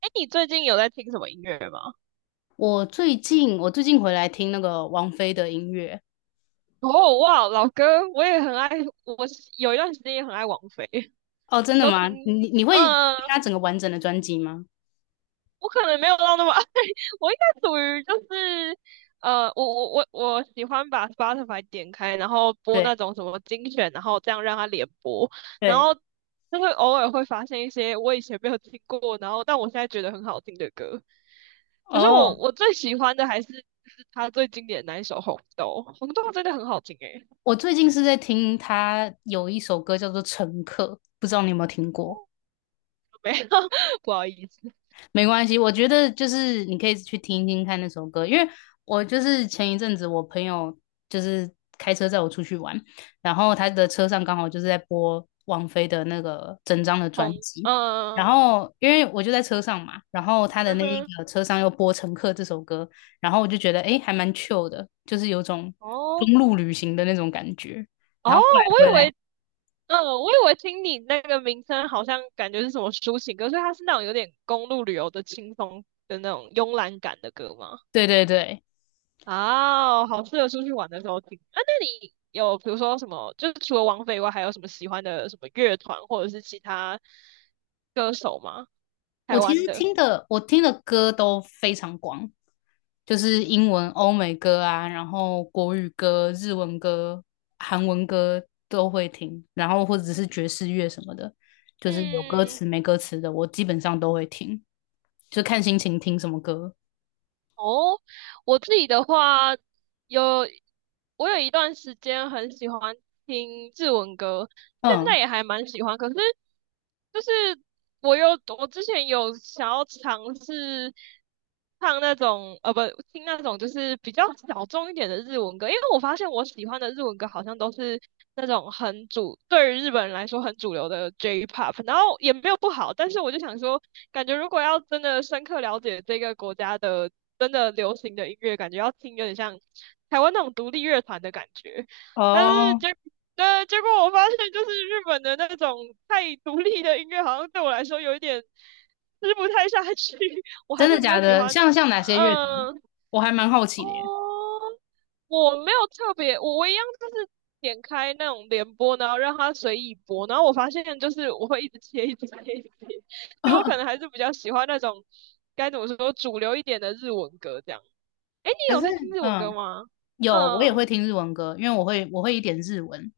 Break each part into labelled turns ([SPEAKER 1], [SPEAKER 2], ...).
[SPEAKER 1] 哎，你最近有在听什么音乐吗？
[SPEAKER 2] 我最近回来听那个王菲的音乐。
[SPEAKER 1] 哦，哇，老哥，我也很爱，我是有一段时间也很爱王菲。
[SPEAKER 2] 哦，真
[SPEAKER 1] 你
[SPEAKER 2] 的
[SPEAKER 1] 都
[SPEAKER 2] 吗？
[SPEAKER 1] 听？
[SPEAKER 2] 你会听
[SPEAKER 1] 嗯，
[SPEAKER 2] 她整个完整的专辑吗？
[SPEAKER 1] 我可能没有到那么爱，我应该属于就是，我喜欢把 Spotify 点开，然后播那
[SPEAKER 2] 对
[SPEAKER 1] 种什么精选，然后这样让它连播，然
[SPEAKER 2] 对。
[SPEAKER 1] 后就会偶尔会发现一些我以前没有听过，然后但我现在觉得很好听的歌。可是
[SPEAKER 2] 哦，
[SPEAKER 1] 我最喜欢的还是就是他最经典的那一首《红豆》，《红豆》真的很好听诶。
[SPEAKER 2] 我最近是在听她有一首歌叫做《乘客》，不知道你有没有听过？
[SPEAKER 1] 没有，不好意思，
[SPEAKER 2] 没关系，我觉得就是你可以去听听看那首歌，因为我就是前一阵子我朋友就是开车载我出去玩，然后他的车上刚好就是在播王菲的那个整张的专
[SPEAKER 1] 红，
[SPEAKER 2] 辑，然
[SPEAKER 1] 嗯
[SPEAKER 2] 后因为我就在车上嘛，然后他的
[SPEAKER 1] 嗯
[SPEAKER 2] 那一
[SPEAKER 1] 哼，
[SPEAKER 2] 个车上又播《乘客》这首歌，然后我就觉得诶还蛮 chill 的，就是有种
[SPEAKER 1] 哦
[SPEAKER 2] 公路旅行的那种感觉，
[SPEAKER 1] 哦，
[SPEAKER 2] 然后后来
[SPEAKER 1] 我
[SPEAKER 2] 回
[SPEAKER 1] 以
[SPEAKER 2] 来，
[SPEAKER 1] 为，嗯，我以为听你那个名称好像感觉是什么抒情歌，所以它是那种有点公路旅游的轻松的那种慵懒感的歌吗？
[SPEAKER 2] 对对对，
[SPEAKER 1] 啊，好适合出去玩的时候听。啊，那你有比如说什么，就是除了王菲以外，还有什么喜欢的什么乐团或者是其他歌手吗？
[SPEAKER 2] 我
[SPEAKER 1] 台
[SPEAKER 2] 其
[SPEAKER 1] 湾
[SPEAKER 2] 实
[SPEAKER 1] 的？
[SPEAKER 2] 听的我听的歌都非常广，就是英文、欧美歌啊，然后国语歌、日文歌、韩文歌都会听，然后或者是爵士乐什么的，就是有歌
[SPEAKER 1] 嗯，
[SPEAKER 2] 词没歌词的，我基本上都会听，就看心情听什么歌。
[SPEAKER 1] 哦，我自己的话，有我有一段时间很喜欢听日文歌，现在
[SPEAKER 2] 嗯，
[SPEAKER 1] 也还蛮喜欢。可是就是我有我之前有想要尝试唱那种不听那种就是比较小众一点的日文歌，因为我发现我喜欢的日文歌好像都是那种对于日本人来说很主流的 J-pop，然后也没有不好，但是我就想说。感觉如果要真的深刻了解这个国家的真的流行的音乐，感觉要听有点像台湾那种独立乐团的感觉。但是
[SPEAKER 2] 哦，
[SPEAKER 1] 结果我发现就是日本的那种太独立的音乐，好像对我来说有一点吃不太下去。我
[SPEAKER 2] 真
[SPEAKER 1] 还是
[SPEAKER 2] 的
[SPEAKER 1] 比
[SPEAKER 2] 假
[SPEAKER 1] 较喜
[SPEAKER 2] 的？
[SPEAKER 1] 欢，
[SPEAKER 2] 像哪些乐团？
[SPEAKER 1] 嗯、
[SPEAKER 2] 我还蛮好奇的耶。
[SPEAKER 1] 哦，我没有特别，我一样就是点开那种联播，然后让它随意播，然后我发现就是我会一直切，一直切，一直切，所以我可能 还是比较喜欢那种该怎么说主流一点的日文歌这样。诶，你
[SPEAKER 2] 可
[SPEAKER 1] 有
[SPEAKER 2] 是，
[SPEAKER 1] 在听日文歌
[SPEAKER 2] 嗯，
[SPEAKER 1] 吗？
[SPEAKER 2] 有我也会
[SPEAKER 1] 嗯，
[SPEAKER 2] 听日文歌，因为我会一点日文，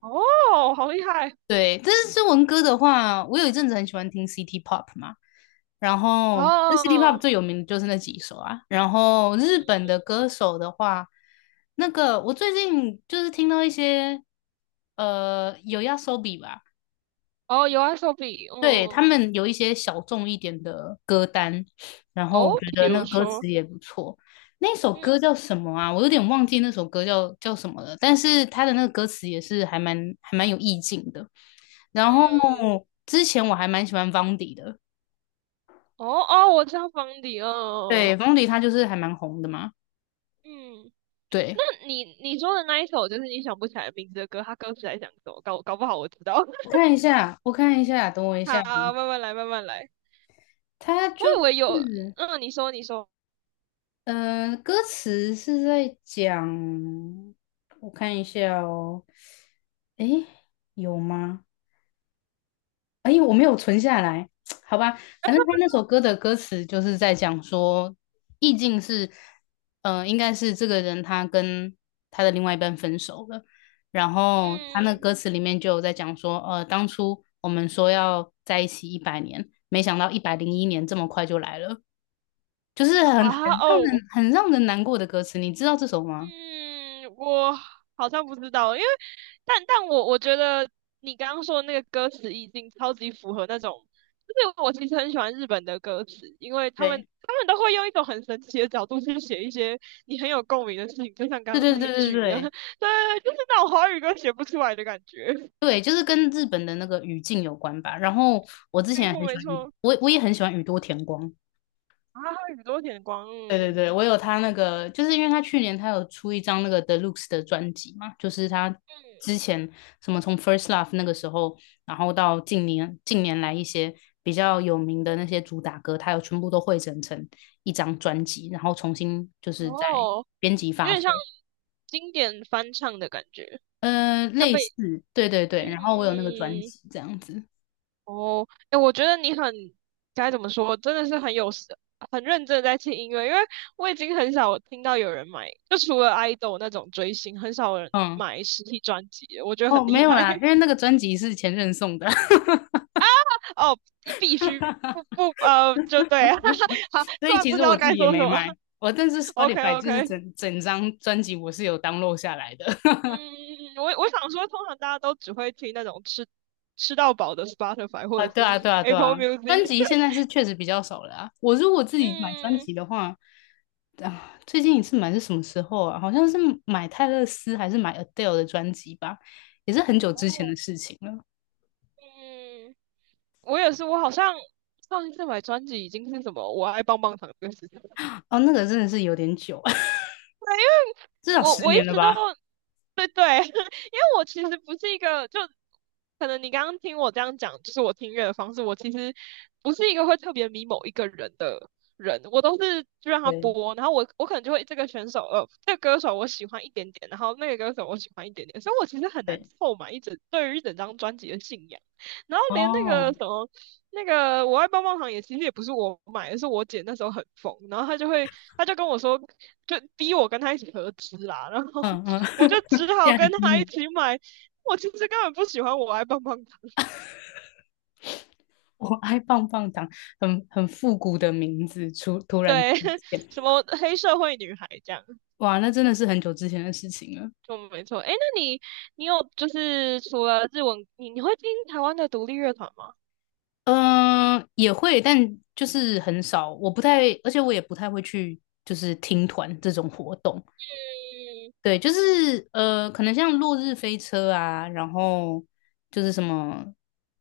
[SPEAKER 1] 哦，好厉害，
[SPEAKER 2] 对，但是中文歌的话，我有一阵子很喜欢听 City Pop 嘛，然后那 City Pop
[SPEAKER 1] 哦
[SPEAKER 2] 最有名的就是那几首啊。然后日本的歌手的话，那个我最近就是听到一些有 YOASOBI 吧，
[SPEAKER 1] 哦有 s o b
[SPEAKER 2] 对，他
[SPEAKER 1] 嗯，
[SPEAKER 2] 们有一些小众一点的歌单，然后我觉
[SPEAKER 1] 哦，比
[SPEAKER 2] 得那
[SPEAKER 1] 如
[SPEAKER 2] 个歌词
[SPEAKER 1] 说，
[SPEAKER 2] 也不错。那首
[SPEAKER 1] 嗯
[SPEAKER 2] 歌叫什么啊？我有点忘记那首歌叫什么了，但是他的那个歌词也是还蛮有意境的。然后
[SPEAKER 1] 嗯，
[SPEAKER 2] 之前我还蛮喜欢方迪的，
[SPEAKER 1] 哦哦，我知道方迪，嗯
[SPEAKER 2] 对，方迪他就是还蛮红的嘛。
[SPEAKER 1] 嗯。
[SPEAKER 2] 对，
[SPEAKER 1] 那你说的那一首，就是你想不起来名字的歌，它歌词在讲什么？搞不好我知道。
[SPEAKER 2] 我 看一下，我看一下，等我一下，
[SPEAKER 1] 好，慢慢来，慢慢来。
[SPEAKER 2] 他
[SPEAKER 1] 我
[SPEAKER 2] 就
[SPEAKER 1] 以为有，
[SPEAKER 2] 是。
[SPEAKER 1] 嗯，你说，你说，
[SPEAKER 2] 歌词是在讲，我看一下哦，诶，有吗？诶，我没有存下来，好吧，反正他那首歌的歌词就是在讲说，意境是，应该是这个人他跟他的另外一半分手了，然后他那
[SPEAKER 1] 嗯，
[SPEAKER 2] 歌词里面就有在讲说，当初我们说要在一起100年，没想到101年这么快就来了。就是很
[SPEAKER 1] 啊，
[SPEAKER 2] 让
[SPEAKER 1] 哦，
[SPEAKER 2] 人很让人难过的歌词，你知道这首吗？
[SPEAKER 1] 嗯，我好像不知道，因为但我觉得你刚刚说的那个歌词已经超级符合那种，就是我其实很喜欢日本的歌词，因为他们
[SPEAKER 2] 对，
[SPEAKER 1] 他们都会用一种很神奇的角度去写一些你很有共鸣的事情，就像刚
[SPEAKER 2] 对
[SPEAKER 1] 刚
[SPEAKER 2] 对
[SPEAKER 1] 那
[SPEAKER 2] 对
[SPEAKER 1] 一
[SPEAKER 2] 对
[SPEAKER 1] 句一样，
[SPEAKER 2] 对
[SPEAKER 1] 对，就是那种华语歌写不出来的感觉。
[SPEAKER 2] 对，就是跟日本的那个语境有关吧。然后
[SPEAKER 1] 没错没错，
[SPEAKER 2] 我我也很喜欢宇多田光。
[SPEAKER 1] 啊，宇多田光，
[SPEAKER 2] 对对
[SPEAKER 1] 嗯
[SPEAKER 2] 对，我有他那个，就是因为他去年他有出一张那个 THE LUXE 的专辑嘛，就是他之前什么从 First Love 那个时候，然后到近年来一些比较有名的那些主打歌，他有全部都汇整成一张专辑，然后重新就
[SPEAKER 1] 嗯，
[SPEAKER 2] 是在
[SPEAKER 1] 哦，
[SPEAKER 2] 编辑
[SPEAKER 1] 有
[SPEAKER 2] 发
[SPEAKER 1] 点像
[SPEAKER 2] 售。
[SPEAKER 1] 经典翻唱的感觉，他
[SPEAKER 2] 类
[SPEAKER 1] 们
[SPEAKER 2] 似，对对
[SPEAKER 1] 嗯。
[SPEAKER 2] 对，然后我有那个专
[SPEAKER 1] 嗯嗯
[SPEAKER 2] 辑这样子，
[SPEAKER 1] 哦，哎，我觉得你很该怎么说，真的是很有时很认真地在听音乐，因为我已经很少听到有人买，就除了 idol 那种追星，很少人
[SPEAKER 2] 嗯，
[SPEAKER 1] 买实体专辑了我觉得
[SPEAKER 2] 哦，
[SPEAKER 1] 很
[SPEAKER 2] 没
[SPEAKER 1] 厉
[SPEAKER 2] 有
[SPEAKER 1] 害
[SPEAKER 2] 啦，因为那个专辑是前任送的，
[SPEAKER 1] 哦，你必须不 不就对，好，
[SPEAKER 2] 所
[SPEAKER 1] 突
[SPEAKER 2] 以
[SPEAKER 1] 然
[SPEAKER 2] 其
[SPEAKER 1] 不
[SPEAKER 2] 实
[SPEAKER 1] 知
[SPEAKER 2] 我
[SPEAKER 1] 道
[SPEAKER 2] 自
[SPEAKER 1] 该
[SPEAKER 2] 己也
[SPEAKER 1] 说什
[SPEAKER 2] 没
[SPEAKER 1] 么
[SPEAKER 2] 买，我但是
[SPEAKER 1] ，OK
[SPEAKER 2] Spotify 就是
[SPEAKER 1] OK，
[SPEAKER 2] 整整张专辑我是有 download 下来的，
[SPEAKER 1] 嗯，我想说，通常大家都只会听那种吃到饱的 Spotify
[SPEAKER 2] 啊，
[SPEAKER 1] 或者
[SPEAKER 2] 对
[SPEAKER 1] 是
[SPEAKER 2] 啊，对啊，对
[SPEAKER 1] Apple
[SPEAKER 2] 啊，专
[SPEAKER 1] Music，
[SPEAKER 2] 辑现在是确实比较少了啊，我如果自 己买专
[SPEAKER 1] 嗯
[SPEAKER 2] 辑的话，啊，最近一次买是什么时候啊？好像是买泰勒斯还是买 Adele 的专辑吧，也是很久之前的事情了，
[SPEAKER 1] 嗯。我也是，我好像上一次买专辑已经是什么"我爱棒棒糖"这个事情，
[SPEAKER 2] 哦，那个真的是有点久，至少
[SPEAKER 1] 我
[SPEAKER 2] 十
[SPEAKER 1] 我一
[SPEAKER 2] 年了
[SPEAKER 1] 直都
[SPEAKER 2] 吧。
[SPEAKER 1] 对对，因为我其实不是一个，就可能你刚刚听我这样讲，就是我听乐的方式，我其实不是一个会特别迷某一个人的人，我都是就让他
[SPEAKER 2] 对
[SPEAKER 1] 播，然后我可能就会这个选手呃，这个歌手我喜欢一点点，然后那个歌手我喜欢一点点，所以我其实很难
[SPEAKER 2] 对，
[SPEAKER 1] 凑满对于一整张专辑的信仰，然后连那个
[SPEAKER 2] 哦，
[SPEAKER 1] 什么。那个我爱棒棒糖也其实也不是我买的，是我姐那时候很疯，然后她就跟我说，就逼我跟他一起合资啦，然后
[SPEAKER 2] 嗯嗯，
[SPEAKER 1] 我就只
[SPEAKER 2] 竟
[SPEAKER 1] 好
[SPEAKER 2] 然还
[SPEAKER 1] 跟
[SPEAKER 2] 逼
[SPEAKER 1] 他一
[SPEAKER 2] 你，
[SPEAKER 1] 起买。我其实根本不喜欢我爱帮棒糖，
[SPEAKER 2] 我爱棒棒糖，很很复古的名字出突 然出
[SPEAKER 1] 对，
[SPEAKER 2] 现，
[SPEAKER 1] 什么黑社会女孩这样，
[SPEAKER 2] 哇，那真的是很久之前的事情了。
[SPEAKER 1] 就没错。哎，那你有就是除了日文，你会听台湾的独立乐团吗？
[SPEAKER 2] 嗯、也会，但就是很少，我不太，而且我也不太会去，就是听团这种活动，
[SPEAKER 1] 嗯，
[SPEAKER 2] 对，就是可能像《落日飞车》啊，然后就是什么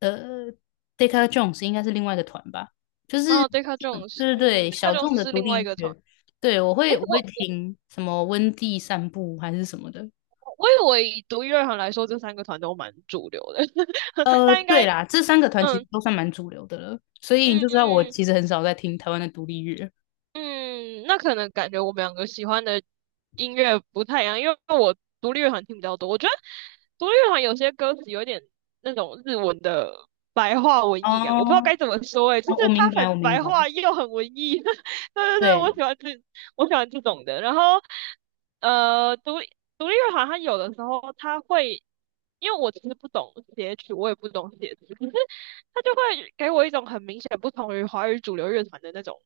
[SPEAKER 2] 呃，Decca Jones 应该是另外一个团吧，就
[SPEAKER 1] 然
[SPEAKER 2] 是
[SPEAKER 1] 后 Deca
[SPEAKER 2] 这种
[SPEAKER 1] Jones，
[SPEAKER 2] 对对
[SPEAKER 1] 嗯
[SPEAKER 2] 对，小
[SPEAKER 1] ，Deca
[SPEAKER 2] 众
[SPEAKER 1] Jones
[SPEAKER 2] 的
[SPEAKER 1] 是
[SPEAKER 2] 独
[SPEAKER 1] 另
[SPEAKER 2] 立
[SPEAKER 1] 外一
[SPEAKER 2] 音
[SPEAKER 1] 个团。
[SPEAKER 2] 乐，对我
[SPEAKER 1] 哎，
[SPEAKER 2] 会我
[SPEAKER 1] 我
[SPEAKER 2] 会听什么温蒂散步还是什么的，
[SPEAKER 1] 我以为以独立乐团来说，这三个团都蛮主流的，但应
[SPEAKER 2] 对
[SPEAKER 1] 该，
[SPEAKER 2] 啦，这三个团其实
[SPEAKER 1] 嗯
[SPEAKER 2] 都算蛮主流的了，所以你
[SPEAKER 1] 嗯
[SPEAKER 2] 就知道我
[SPEAKER 1] 嗯。
[SPEAKER 2] 其实很少在听台湾的独立乐。
[SPEAKER 1] 嗯，那可能感觉我们两个喜欢的音乐不太一样，因为我独立乐团听比较多。我觉得独立乐团有些歌词有点那种日文的白话文艺感，我不知道
[SPEAKER 2] 哦，
[SPEAKER 1] 该怎么说诶、
[SPEAKER 2] 我
[SPEAKER 1] 就是
[SPEAKER 2] 我
[SPEAKER 1] 它
[SPEAKER 2] 明白，
[SPEAKER 1] 很
[SPEAKER 2] 我明
[SPEAKER 1] 白
[SPEAKER 2] 白，
[SPEAKER 1] 话又很文艺。对对对，
[SPEAKER 2] 对。
[SPEAKER 1] 我喜欢这种的。然后呃，独立独立乐团它有的时候它会，因为我其实不懂写曲，我也不懂写词，可是它就会给我一种很明显不同于华语主流乐团的那种。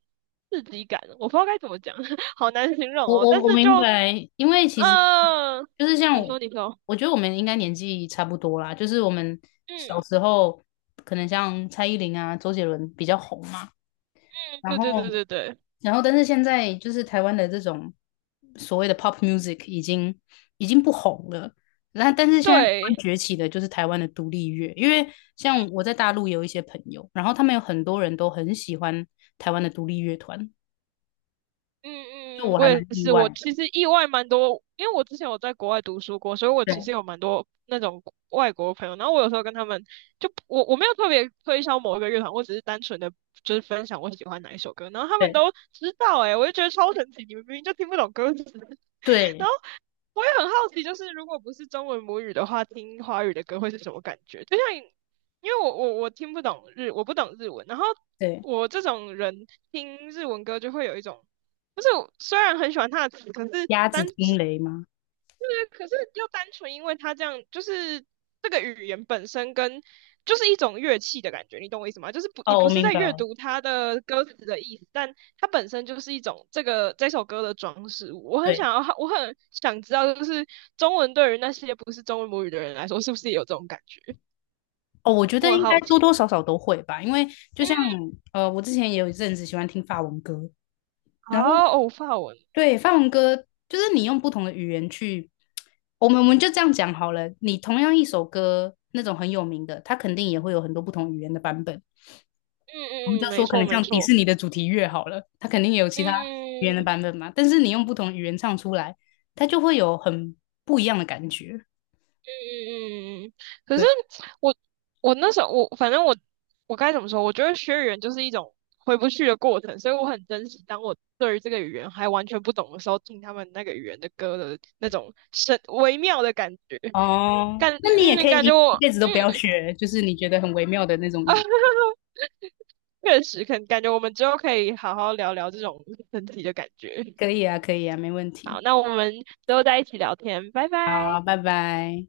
[SPEAKER 1] 刺激感，我不知道该怎么讲，好难形容
[SPEAKER 2] 我
[SPEAKER 1] 哦。
[SPEAKER 2] 我
[SPEAKER 1] 但
[SPEAKER 2] 我
[SPEAKER 1] 是
[SPEAKER 2] 明
[SPEAKER 1] 就，
[SPEAKER 2] 白，因为其实
[SPEAKER 1] 嗯、
[SPEAKER 2] 就是像
[SPEAKER 1] 你
[SPEAKER 2] 我，
[SPEAKER 1] 说，你说，
[SPEAKER 2] 我觉得我们应该年纪差不多啦，就是我们小
[SPEAKER 1] 嗯
[SPEAKER 2] 时候可能像蔡依林啊、周杰伦比较红嘛，
[SPEAKER 1] 嗯，
[SPEAKER 2] 然
[SPEAKER 1] 对
[SPEAKER 2] 后
[SPEAKER 1] 对对对对
[SPEAKER 2] 然后但是现在就是台湾的这种所谓的 pop music 已经不红了，那但是现在台湾
[SPEAKER 1] 对，
[SPEAKER 2] 崛起的就是台湾的独立乐，因为像我在大陆有一些朋友，然后他们有很多人都很喜欢台湾的独立乐团，就
[SPEAKER 1] 嗯嗯，
[SPEAKER 2] 我
[SPEAKER 1] 我
[SPEAKER 2] 还蛮
[SPEAKER 1] 也
[SPEAKER 2] 意
[SPEAKER 1] 是，我
[SPEAKER 2] 外，
[SPEAKER 1] 其实意外蛮多，因为我之前有在国外读书过，所以我其实
[SPEAKER 2] 对
[SPEAKER 1] 有蛮多那种外国朋友。然后我有时候跟他们，就我没有特别推销某一个乐团，我只是单纯的就是分享我喜欢哪一首歌，然后他们
[SPEAKER 2] 对。
[SPEAKER 1] 都知道、欸，诶，我就觉得超神奇，你们明明就听不懂歌词。然
[SPEAKER 2] 对
[SPEAKER 1] 后。我也很好奇，就是如果不是中文母语的话，听华语的歌会是什么感觉？就像你因为我听不懂日，我不懂日文，然后
[SPEAKER 2] 对，
[SPEAKER 1] 我这种人听日文歌就会有一种，就是我虽然很喜欢它的词，可是
[SPEAKER 2] 鸭子
[SPEAKER 1] 单
[SPEAKER 2] 听雷吗？
[SPEAKER 1] 对，可是又单纯因为它这样，就是这个语言本身跟就是一种乐器的感觉，你懂我意思吗？就是不，你
[SPEAKER 2] 哦，我
[SPEAKER 1] 不是
[SPEAKER 2] 明
[SPEAKER 1] 在
[SPEAKER 2] 白
[SPEAKER 1] 阅
[SPEAKER 2] 了。
[SPEAKER 1] 读它的歌词的意思，但它本身就是一种这首歌的装饰物。我很
[SPEAKER 2] 对，
[SPEAKER 1] 想要，我很想知道，就是中文对于那些不是中文母语的人来说，是不是也有这种感觉？
[SPEAKER 2] 哦，我觉
[SPEAKER 1] 我
[SPEAKER 2] 得
[SPEAKER 1] 很
[SPEAKER 2] 应该
[SPEAKER 1] 好
[SPEAKER 2] 多
[SPEAKER 1] 奇。
[SPEAKER 2] 多少少都会吧，因为就
[SPEAKER 1] 嗯，
[SPEAKER 2] 像我之前也有一阵子喜欢听法文歌，
[SPEAKER 1] 好，
[SPEAKER 2] 然后
[SPEAKER 1] 哦，法文。
[SPEAKER 2] 对法文歌就是你用不同的语言去，我们就这样讲好了。你同样一首歌，那种很有名的，它肯定也会有很多不同语言的版本。我们就
[SPEAKER 1] 嗯嗯嗯，没
[SPEAKER 2] 说可
[SPEAKER 1] 错
[SPEAKER 2] 能
[SPEAKER 1] 没
[SPEAKER 2] 像迪
[SPEAKER 1] 错。
[SPEAKER 2] 士尼的主题乐好了，它肯定也有其
[SPEAKER 1] 嗯。
[SPEAKER 2] 他语言
[SPEAKER 1] 嗯
[SPEAKER 2] 的
[SPEAKER 1] 嗯
[SPEAKER 2] 版本嘛。但是你用不同语言唱出来，它就会有很不一样的感觉。
[SPEAKER 1] 嗯，嗯嗯可是
[SPEAKER 2] 对。
[SPEAKER 1] 我我那时候我反正我该怎么说？我觉得学语言就是一种回不去的过程，所以我很珍惜当我对于这个语言还完全不懂的时候，听他们那个语言的歌的那种微妙的感觉，
[SPEAKER 2] 哦，
[SPEAKER 1] 感
[SPEAKER 2] 那你也可以
[SPEAKER 1] 感
[SPEAKER 2] 一
[SPEAKER 1] 觉我
[SPEAKER 2] 一辈子都不要学，就是你觉得很微妙的那种语言
[SPEAKER 1] 啊确实，可能感觉我们之后可以好好聊聊这种神体的感觉。
[SPEAKER 2] 可以啊，可以啊，没问
[SPEAKER 1] 好，
[SPEAKER 2] 题。
[SPEAKER 1] 那我们之后再一起聊天，拜拜。
[SPEAKER 2] 好，拜拜。